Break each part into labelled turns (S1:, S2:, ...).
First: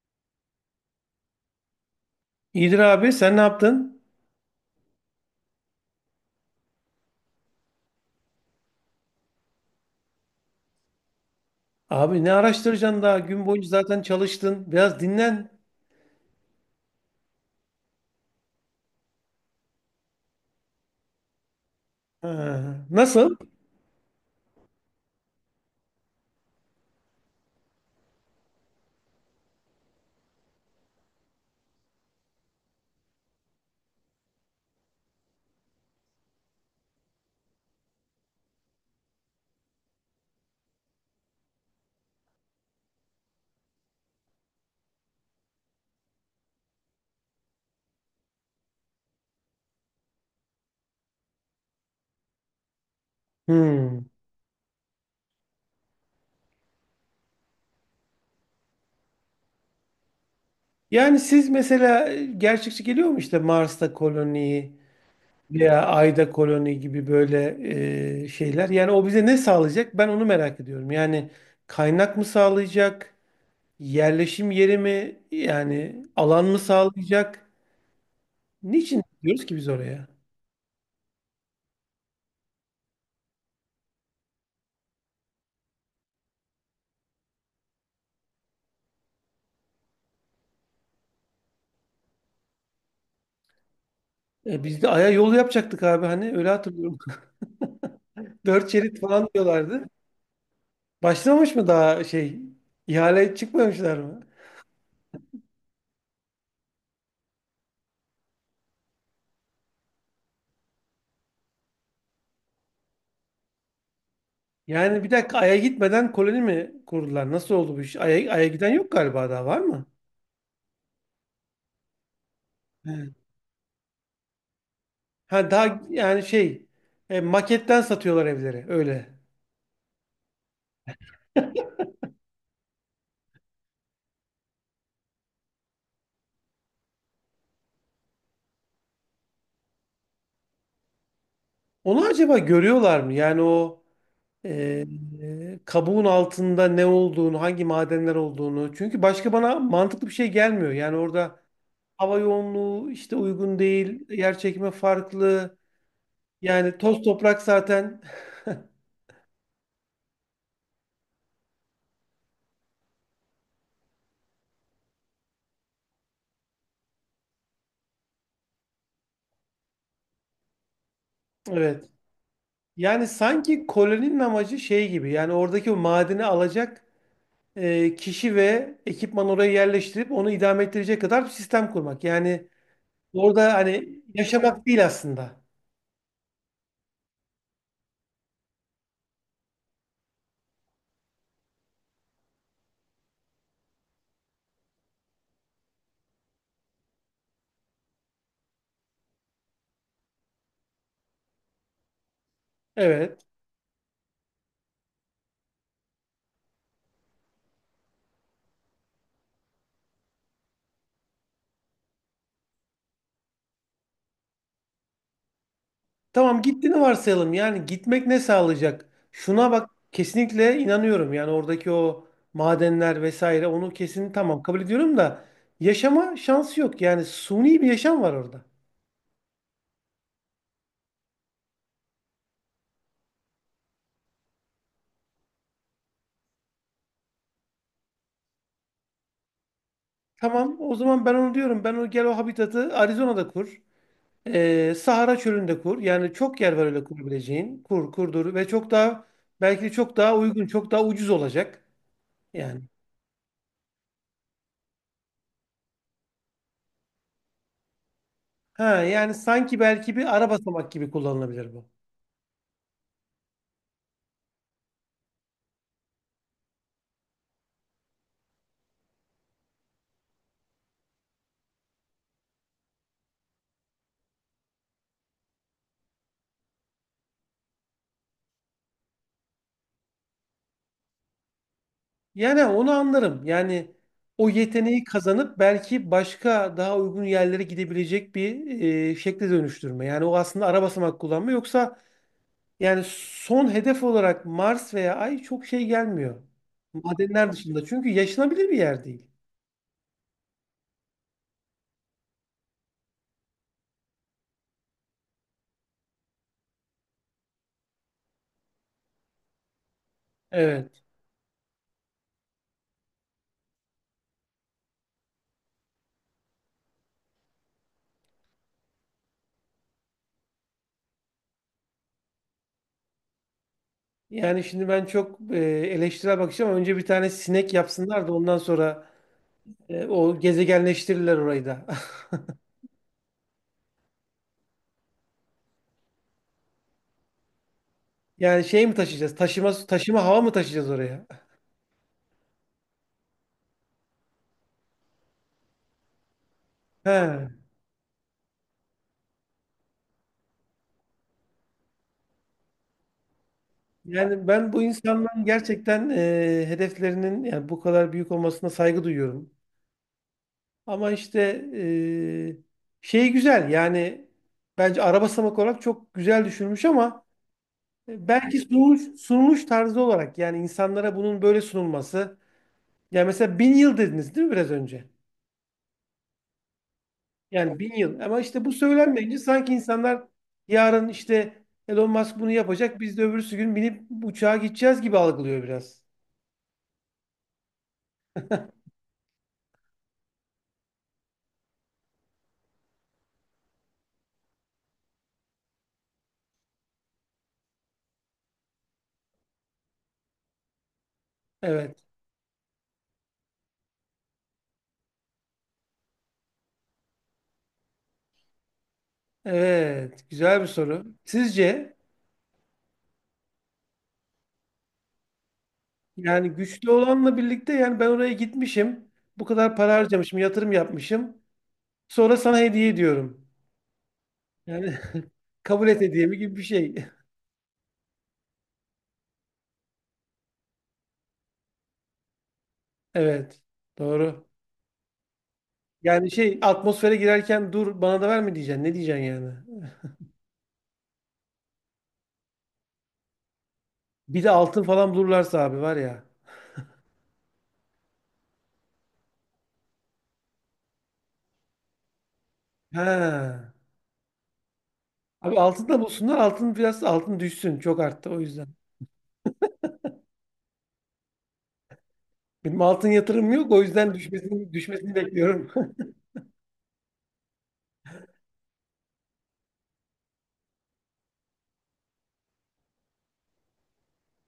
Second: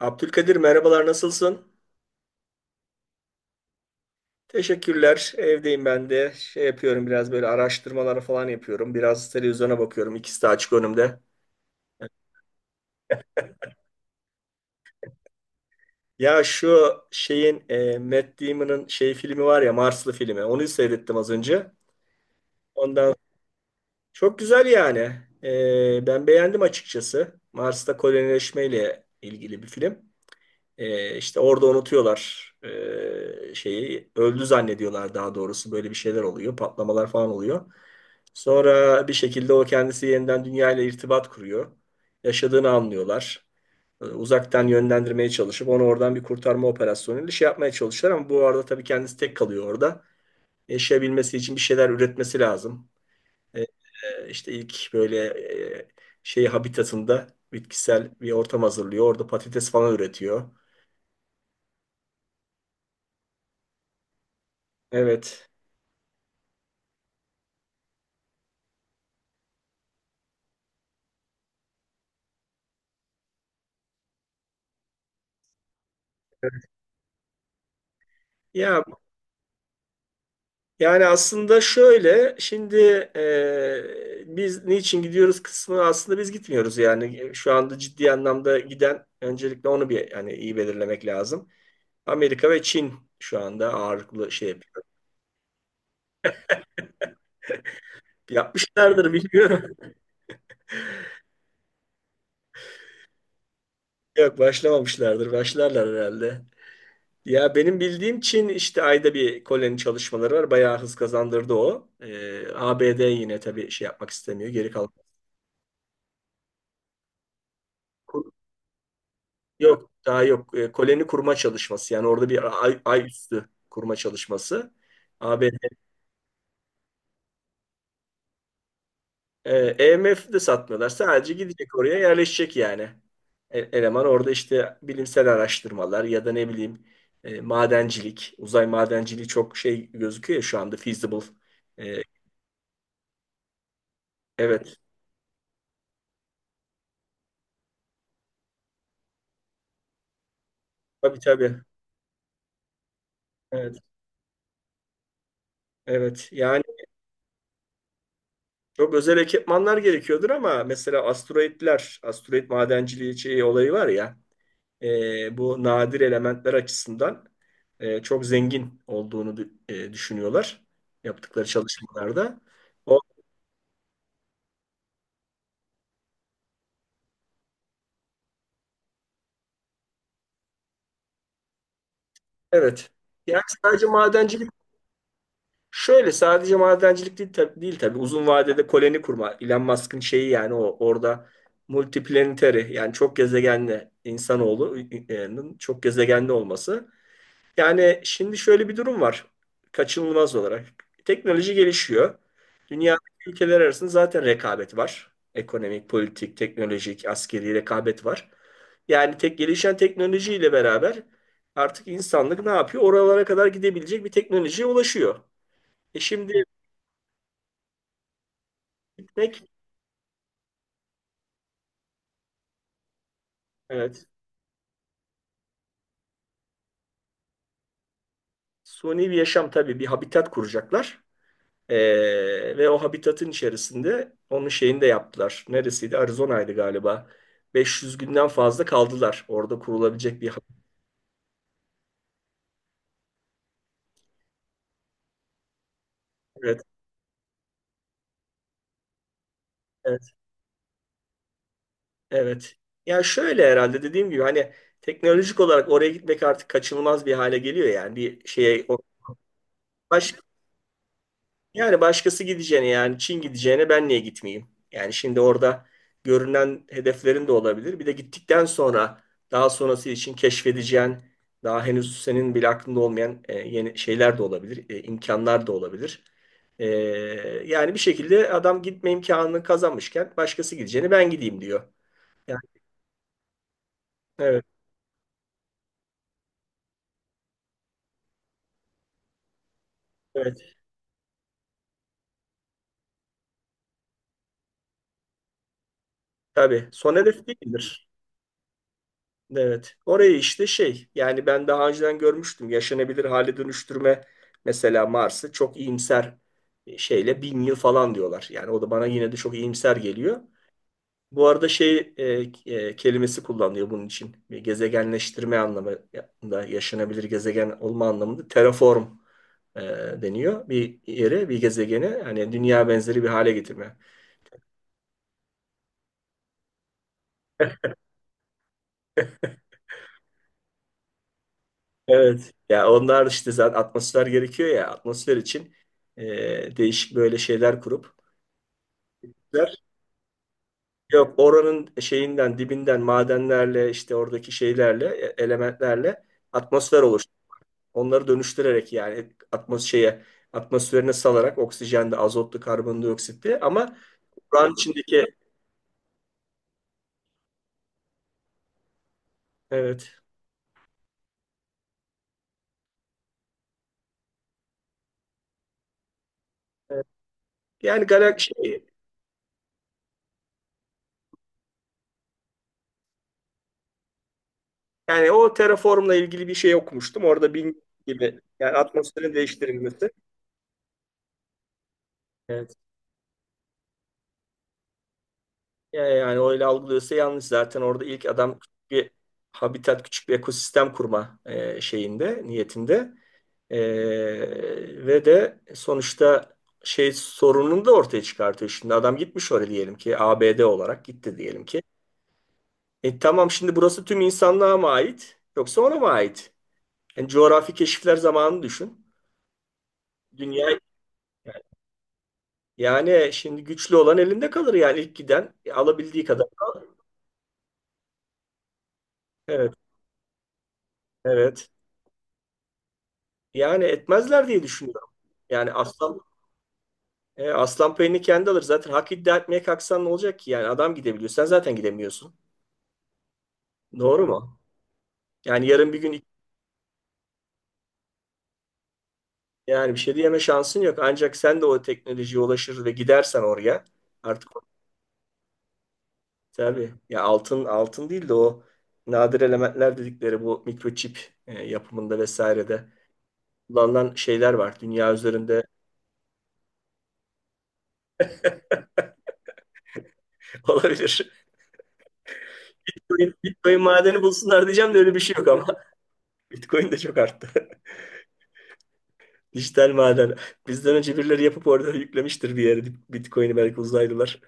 S1: Abdülkadir merhabalar nasılsın?
S2: İyidir abi sen ne yaptın?
S1: Teşekkürler. Evdeyim ben de. Şey yapıyorum biraz böyle araştırmaları falan yapıyorum. Biraz televizyona bakıyorum. İkisi de açık önümde.
S2: Abi ne araştıracaksın, daha gün boyunca zaten çalıştın. Biraz dinlen.
S1: Ya şu şeyin Matt Damon'ın şey filmi var ya Marslı filmi. Onu seyrettim az önce.
S2: Ha,
S1: Ondan
S2: nasıl?
S1: çok güzel yani. Ben beğendim açıkçası. Mars'ta kolonileşmeyle ilgili bir film. İşte orada unutuyorlar şeyi. Öldü zannediyorlar daha doğrusu. Böyle bir şeyler oluyor. Patlamalar falan oluyor. Sonra bir şekilde o kendisi yeniden dünyayla irtibat kuruyor. Yaşadığını anlıyorlar. Uzaktan yönlendirmeye çalışıp onu oradan bir kurtarma operasyonuyla şey yapmaya çalışıyorlar ama bu arada tabii kendisi tek kalıyor orada. Yaşayabilmesi için bir şeyler üretmesi lazım. Ee,
S2: Hmm.
S1: işte ilk böyle e, şey habitatında bitkisel bir ortam hazırlıyor. Orada patates falan üretiyor.
S2: Yani siz mesela gerçekçi geliyor mu işte Mars'ta koloni
S1: Evet.
S2: veya Ay'da koloni gibi böyle şeyler? Yani o bize ne sağlayacak? Ben onu merak ediyorum. Yani kaynak mı sağlayacak? Yerleşim yeri mi? Yani alan mı sağlayacak?
S1: Ya
S2: Niçin gidiyoruz ki biz oraya?
S1: yani aslında şöyle şimdi biz niçin gidiyoruz kısmı aslında biz gitmiyoruz yani şu anda ciddi anlamda giden öncelikle onu bir yani iyi belirlemek lazım. Amerika ve Çin şu anda ağırlıklı şey
S2: E, biz
S1: yapıyor.
S2: de Ay'a yol yapacaktık abi, hani öyle hatırlıyorum. Dört şerit
S1: Yapmışlardır
S2: falan
S1: bilmiyorum.
S2: diyorlardı. Başlamış mı daha şey, ihale çıkmamışlar mı?
S1: Yok başlamamışlardır. Başlarlar herhalde. Ya benim bildiğim Çin işte ayda bir koloni çalışmaları var. Bayağı hız kazandırdı o. ABD yine tabii şey yapmak istemiyor. Geri kalmak.
S2: Yani bir dakika, Ay'a gitmeden koloni mi kurdular? Nasıl oldu bu iş? Ay'a giden yok galiba, daha var mı?
S1: Yok daha yok. Koloni kurma çalışması yani orada bir ay, ay
S2: He.
S1: üstü kurma çalışması.
S2: Ha,
S1: ABD.
S2: daha yani şey, maketten satıyorlar evleri öyle.
S1: EMF de satmıyorlar. Sadece gidecek oraya yerleşecek yani. Eleman orada işte bilimsel araştırmalar ya da ne bileyim madencilik. Uzay madenciliği çok şey gözüküyor ya şu anda feasible. E,
S2: Onu acaba görüyorlar mı? Yani o
S1: evet.
S2: e, kabuğun altında ne olduğunu, hangi madenler olduğunu. Çünkü başka bana mantıklı bir şey gelmiyor. Yani
S1: Tabii
S2: orada
S1: tabii.
S2: hava yoğunluğu işte uygun
S1: Evet.
S2: değil, yer çekimi farklı.
S1: Evet. Yani
S2: Yani toz toprak zaten
S1: çok özel ekipmanlar gerekiyordur ama mesela asteroidler, asteroid madenciliği şey olayı var ya. Bu nadir elementler açısından çok zengin olduğunu düşünüyorlar yaptıkları
S2: evet.
S1: çalışmalarda. O,
S2: Yani sanki koloninin amacı şey gibi, yani oradaki o madeni alacak kişi ve ekipman oraya yerleştirip onu idame ettirecek kadar bir sistem kurmak. Yani
S1: evet. Yani
S2: orada
S1: sadece
S2: hani
S1: madencilik
S2: yaşamak değil aslında.
S1: şöyle sadece madencilik değil, değil tabii uzun vadede koloni kurma. Elon Musk'ın şeyi yani o orada multiplanetary yani çok gezegenli insanoğlu e, e, çok gezegenli olması. Yani şimdi şöyle bir durum var kaçınılmaz olarak. Teknoloji gelişiyor. Dünyadaki
S2: Evet.
S1: ülkeler arasında zaten rekabet var. Ekonomik, politik, teknolojik, askeri rekabet var. Yani tek gelişen teknolojiyle beraber artık insanlık ne yapıyor? Oralara kadar gidebilecek bir teknolojiye ulaşıyor. E
S2: Tamam,
S1: şimdi
S2: gittiğini varsayalım. Yani gitmek ne sağlayacak?
S1: gitmek,
S2: Şuna bak, kesinlikle inanıyorum. Yani oradaki o madenler vesaire, onu
S1: evet,
S2: kesin tamam kabul ediyorum da yaşama şansı yok. Yani suni bir yaşam var orada.
S1: suni bir yaşam tabii bir habitat kuracaklar. Ve o habitatın içerisinde onun şeyini de yaptılar. Neresiydi? Arizona'ydı galiba. 500 günden fazla kaldılar. Orada kurulabilecek bir
S2: Tamam,
S1: habitat.
S2: o zaman ben onu diyorum. Ben, o gel o habitatı Arizona'da kur. Sahara Çölü'nde kur. Yani çok yer
S1: Evet,
S2: var öyle kurabileceğin. Kur, kurdur ve çok daha, belki de çok
S1: evet,
S2: daha uygun, çok daha ucuz olacak.
S1: evet.
S2: Yani.
S1: Yani şöyle herhalde dediğim gibi hani teknolojik olarak oraya gitmek artık kaçınılmaz bir hale geliyor yani bir şeye
S2: Ha,
S1: o-
S2: yani sanki belki
S1: baş
S2: bir ara basamak gibi kullanılabilir bu.
S1: yani başkası gideceğine yani Çin gideceğine ben niye gitmeyeyim? Yani şimdi orada görünen hedeflerin de olabilir. Bir de gittikten sonra daha sonrası için keşfedeceğin daha henüz senin bile aklında olmayan yeni şeyler de olabilir, imkanlar da olabilir. E, Yani bir şekilde adam gitme imkanını kazanmışken başkası gideceğine ben gideyim diyor. Yani
S2: Yani onu anlarım. Yani o
S1: evet,
S2: yeteneği kazanıp belki başka daha uygun yerlere gidebilecek bir şekle dönüştürme. Yani o aslında
S1: evet.
S2: ara basamak kullanma. Yoksa yani son hedef olarak Mars veya Ay çok şey gelmiyor.
S1: Tabii son hedef
S2: Madenler dışında.
S1: değildir.
S2: Çünkü yaşanabilir bir yer değil.
S1: Evet. Orayı işte şey yani ben daha önceden görmüştüm. Yaşanabilir hale dönüştürme mesela Mars'ı çok iyimser şeyle 1000 yıl falan diyorlar. Yani o da bana yine de çok iyimser geliyor.
S2: Evet.
S1: Bu arada şey kelimesi kullanılıyor bunun için. Gezegenleştirme anlamında yaşanabilir gezegen olma anlamında terraform e, deniyor. Bir yere bir gezegeni hani dünya benzeri bir hale getirme.
S2: Yani şimdi ben çok eleştirel bakacağım. Önce bir tane sinek yapsınlar da ondan sonra o gezegenleştirirler orayı da.
S1: Evet. Ya onlar işte zaten atmosfer gerekiyor ya atmosfer için e, değişik böyle şeyler kurup.
S2: Yani şey mi taşıyacağız? Taşıma hava mı taşıyacağız oraya?
S1: Yok oranın şeyinden dibinden madenlerle işte oradaki şeylerle elementlerle atmosfer oluştu.
S2: He.
S1: Onları dönüştürerek yani atmosferine salarak oksijen de azotlu karbondioksit de ama
S2: Yani
S1: buranın
S2: ben bu
S1: içindeki
S2: insanların gerçekten hedeflerinin, yani bu kadar büyük olmasına saygı duyuyorum.
S1: evet.
S2: Ama işte şey güzel yani, bence araba samak olarak çok güzel düşünmüş
S1: Evet.
S2: ama
S1: Yani galaksi
S2: belki sunuluş tarzı olarak, yani insanlara bunun böyle sunulması. Yani mesela 1.000 yıl dediniz değil mi biraz önce?
S1: yani o terraformla ilgili bir şey okumuştum. Orada
S2: Yani
S1: bin
S2: 1.000 yıl,
S1: gibi
S2: ama işte
S1: yani
S2: bu
S1: atmosferin
S2: söylenmeyince sanki
S1: değiştirilmesi.
S2: insanlar yarın işte Elon Musk bunu
S1: Evet.
S2: yapacak, biz de öbürsü gün binip uçağa gideceğiz gibi algılıyor
S1: Ya
S2: biraz.
S1: yani öyle algılıyorsa yanlış. Zaten orada ilk adam küçük bir habitat, küçük bir ekosistem kurma şeyinde, niyetinde. E, ve de sonuçta şey sorununu da ortaya çıkartıyor. Şimdi adam gitmiş oraya diyelim ki ABD olarak gitti diyelim ki.
S2: Evet.
S1: Tamam şimdi burası tüm insanlığa mı ait yoksa ona mı ait? Yani coğrafi keşifler zamanını düşün.
S2: Evet. Güzel
S1: Dünya
S2: bir soru. Sizce?
S1: yani şimdi güçlü olan elinde kalır yani ilk giden alabildiği kadar.
S2: Yani güçlü olanla birlikte, yani ben oraya gitmişim. Bu
S1: Evet,
S2: kadar para harcamışım, yatırım yapmışım.
S1: evet.
S2: Sonra sana hediye ediyorum.
S1: Yani etmezler diye
S2: Yani
S1: düşünüyorum. Yani
S2: kabul et
S1: aslan
S2: hediyemi gibi bir şey.
S1: e, aslan payını kendi alır. Zaten hak iddia etmeye kalksan ne olacak ki? Yani adam gidebiliyor. Sen zaten gidemiyorsun.
S2: Evet.
S1: Doğru
S2: Doğru.
S1: mu? Yani yarın bir gün
S2: Yani şey, atmosfere girerken dur bana da verme diyeceksin. Ne diyeceksin yani?
S1: yani bir şey diyeme şansın yok. Ancak sen de o teknolojiye ulaşır ve gidersen oraya
S2: Bir
S1: artık
S2: de altın falan bulurlarsa abi, var ya.
S1: tabii ya altın altın değil de o nadir elementler dedikleri bu mikroçip yapımında vesairede
S2: Ha.
S1: kullanılan şeyler var. Dünya
S2: Abi
S1: üzerinde
S2: altın da bulsunlar. Altın biraz altın düşsün. Çok arttı o yüzden.
S1: olabilir.
S2: Benim altın
S1: Bitcoin,
S2: yatırımım yok.
S1: Bitcoin
S2: O yüzden
S1: madeni bulsunlar
S2: düşmesini
S1: diyeceğim de öyle
S2: düşmesini
S1: bir şey yok ama
S2: bekliyorum.
S1: Bitcoin de çok arttı. Dijital maden. Bizden önce birileri yapıp orada yüklemiştir bir yere Bitcoin'i belki uzaylılar.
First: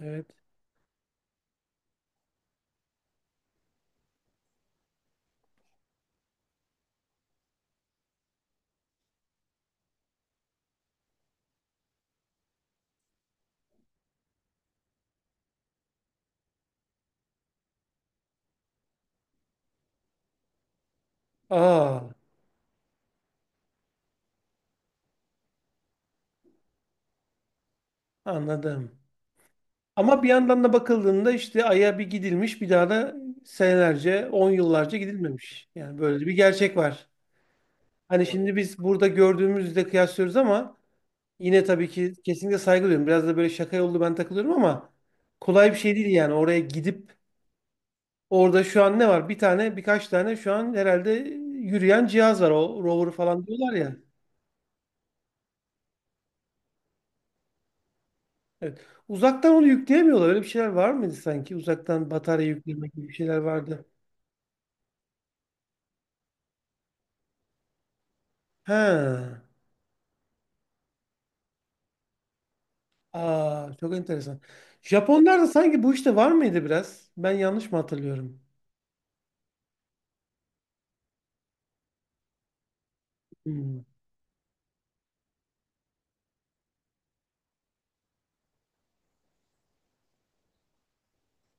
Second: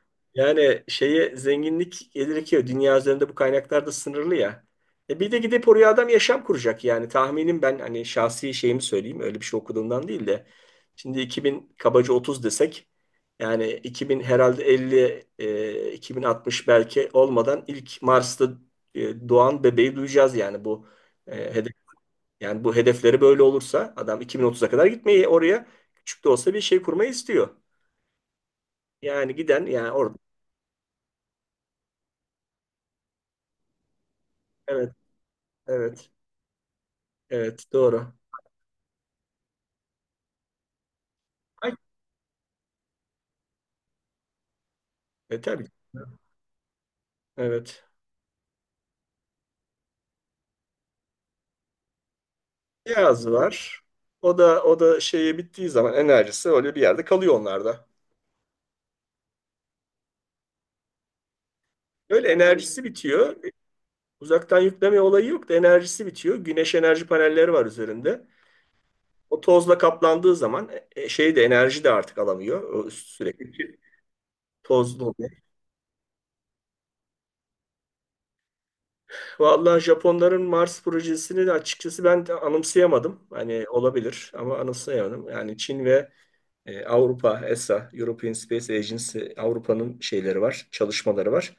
S2: Evet.
S1: Yani şeye zenginlik gelir dünya üzerinde bu kaynaklar da sınırlı ya. Bir de gidip oraya adam yaşam kuracak yani tahminim ben hani şahsi şeyimi söyleyeyim öyle bir şey okuduğumdan değil de. Şimdi 2000 kabaca 30 desek yani 2000 herhalde 50 2060 belki olmadan ilk Mars'ta doğan bebeği duyacağız yani e,
S2: Aa,
S1: bu hedefleri böyle olursa adam 2030'a kadar gitmeyi oraya küçük de olsa bir şey kurmayı istiyor.
S2: anladım.
S1: Yani giden yani orada
S2: Ama bir yandan da bakıldığında işte Ay'a bir gidilmiş, bir daha da senelerce, on
S1: evet
S2: yıllarca gidilmemiş. Yani
S1: evet
S2: böyle bir gerçek var.
S1: evet doğru.
S2: Hani şimdi biz burada gördüğümüzle kıyaslıyoruz ama yine
S1: Ay,
S2: tabii ki kesinlikle saygı duyuyorum. Biraz da böyle şaka yollu ben takılıyorum ama
S1: tabii
S2: kolay bir şey değil yani, oraya gidip
S1: evet.
S2: orada şu an ne var? Bir tane, birkaç tane şu an herhalde yürüyen cihaz var. O rover
S1: Yaz
S2: falan diyorlar
S1: var.
S2: ya.
S1: O da o da şeye bittiği zaman enerjisi öyle bir yerde kalıyor onlarda.
S2: Evet. Uzaktan onu yükleyemiyorlar. Öyle bir şeyler var mıydı sanki? Uzaktan
S1: Öyle
S2: batarya
S1: enerjisi
S2: yükleme gibi bir şeyler
S1: bitiyor.
S2: vardı.
S1: Uzaktan yükleme olayı yok da enerjisi bitiyor. Güneş enerji panelleri var üzerinde.
S2: He.
S1: O tozla kaplandığı zaman şey de enerji de artık alamıyor. O
S2: Aa,
S1: sürekli
S2: çok enteresan.
S1: tozlu.
S2: Japonlarda sanki bu işte var mıydı biraz? Ben yanlış mı hatırlıyorum?
S1: Vallahi Japonların Mars projesini de açıkçası ben de anımsayamadım. Hani
S2: Hmm.
S1: olabilir ama anımsayamadım. Yani Çin ve Avrupa, ESA, European Space Agency, Avrupa'nın şeyleri var, çalışmaları var.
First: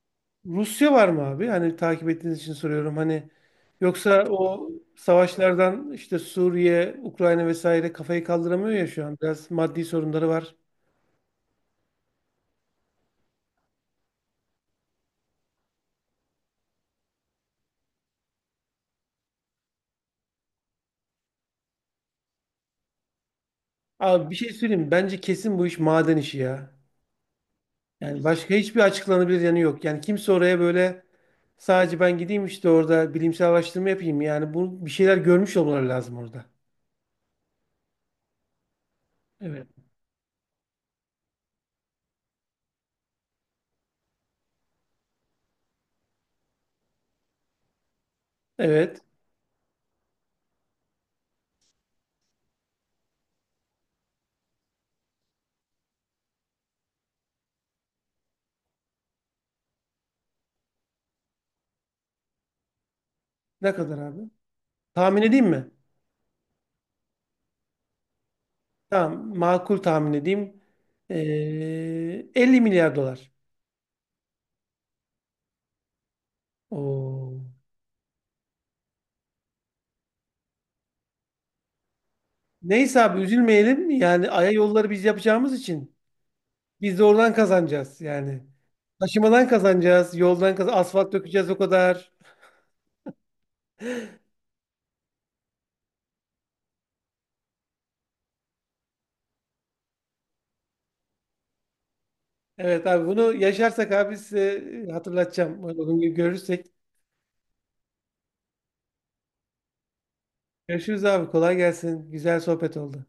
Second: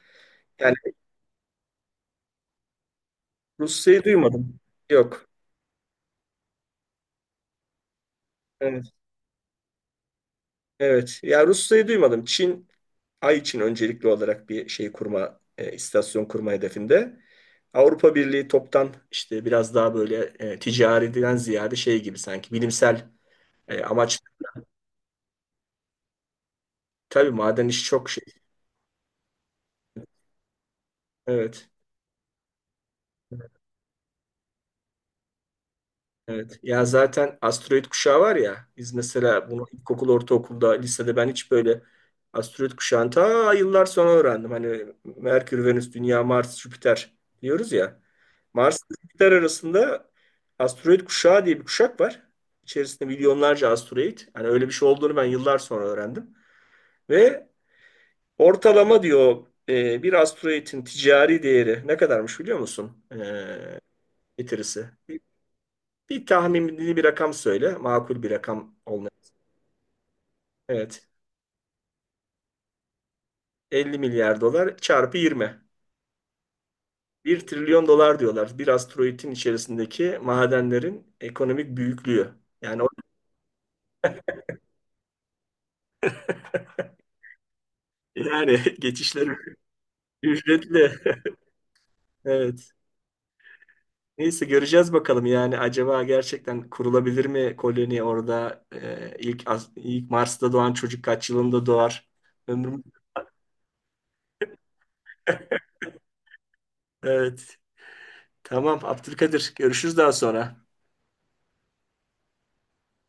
S1: Yani
S2: Rusya var mı abi? Hani takip ettiğiniz için soruyorum. Hani
S1: Rusya'yı
S2: yoksa
S1: duymadım.
S2: o
S1: Yok.
S2: savaşlardan işte, Suriye, Ukrayna vesaire kafayı kaldıramıyor
S1: Evet.
S2: ya şu an. Biraz maddi sorunları var.
S1: Evet. Ya Rusya'yı duymadım. Çin, Ay için öncelikli olarak bir şey kurma, istasyon kurma hedefinde. Avrupa Birliği toptan işte biraz daha böyle ticariden ziyade şey gibi sanki bilimsel amaç.
S2: Abi bir şey söyleyeyim mi? Bence kesin bu iş maden işi ya.
S1: Tabii maden işi çok.
S2: Yani başka hiçbir açıklanabilir yanı yok. Yani kimse oraya böyle
S1: Evet,
S2: sadece ben gideyim işte, orada bilimsel araştırma yapayım. Yani bu, bir şeyler görmüş olmaları lazım orada.
S1: evet. Ya zaten asteroid kuşağı var ya, biz mesela bunu
S2: Evet.
S1: ilkokul, ortaokulda, lisede ben hiç böyle asteroid kuşağını ta yıllar sonra öğrendim. Hani Merkür, Venüs, Dünya, Mars, Jüpiter diyoruz ya. Mars ile
S2: Evet.
S1: Jüpiter arasında asteroid kuşağı diye bir kuşak var. İçerisinde milyonlarca asteroid. Hani öyle bir şey olduğunu ben yıllar sonra öğrendim. Ve ortalama diyor bir asteroidin ticari değeri ne kadarmış biliyor musun?
S2: Ne
S1: E,
S2: kadar abi?
S1: getirisi.
S2: Tahmin edeyim mi?
S1: Bir tahminli bir rakam söyle. Makul bir rakam olmalı.
S2: Tamam, makul tahmin edeyim.
S1: Evet.
S2: 50 milyar dolar.
S1: 50 milyar dolar çarpı 20.
S2: Oo.
S1: Bir trilyon dolar diyorlar. Bir asteroidin içerisindeki madenlerin ekonomik büyüklüğü. Yani o,
S2: Neyse abi üzülmeyelim. Yani Ay'a yolları biz yapacağımız için biz de oradan kazanacağız yani.
S1: yani geçişleri
S2: Taşımadan kazanacağız, yoldan kaz,
S1: ücretli.
S2: asfalt dökeceğiz, o kadar.
S1: Evet. Neyse göreceğiz bakalım yani acaba gerçekten kurulabilir mi koloni orada. İlk as- ilk Mars'ta doğan çocuk kaç yılında doğar? Ömrüm.
S2: Evet abi, bunu yaşarsak abi size hatırlatacağım. Uygun gibi görürsek.
S1: Evet. Tamam, Abdülkadir, görüşürüz daha sonra.
S2: Görüşürüz abi, kolay gelsin. Güzel sohbet oldu.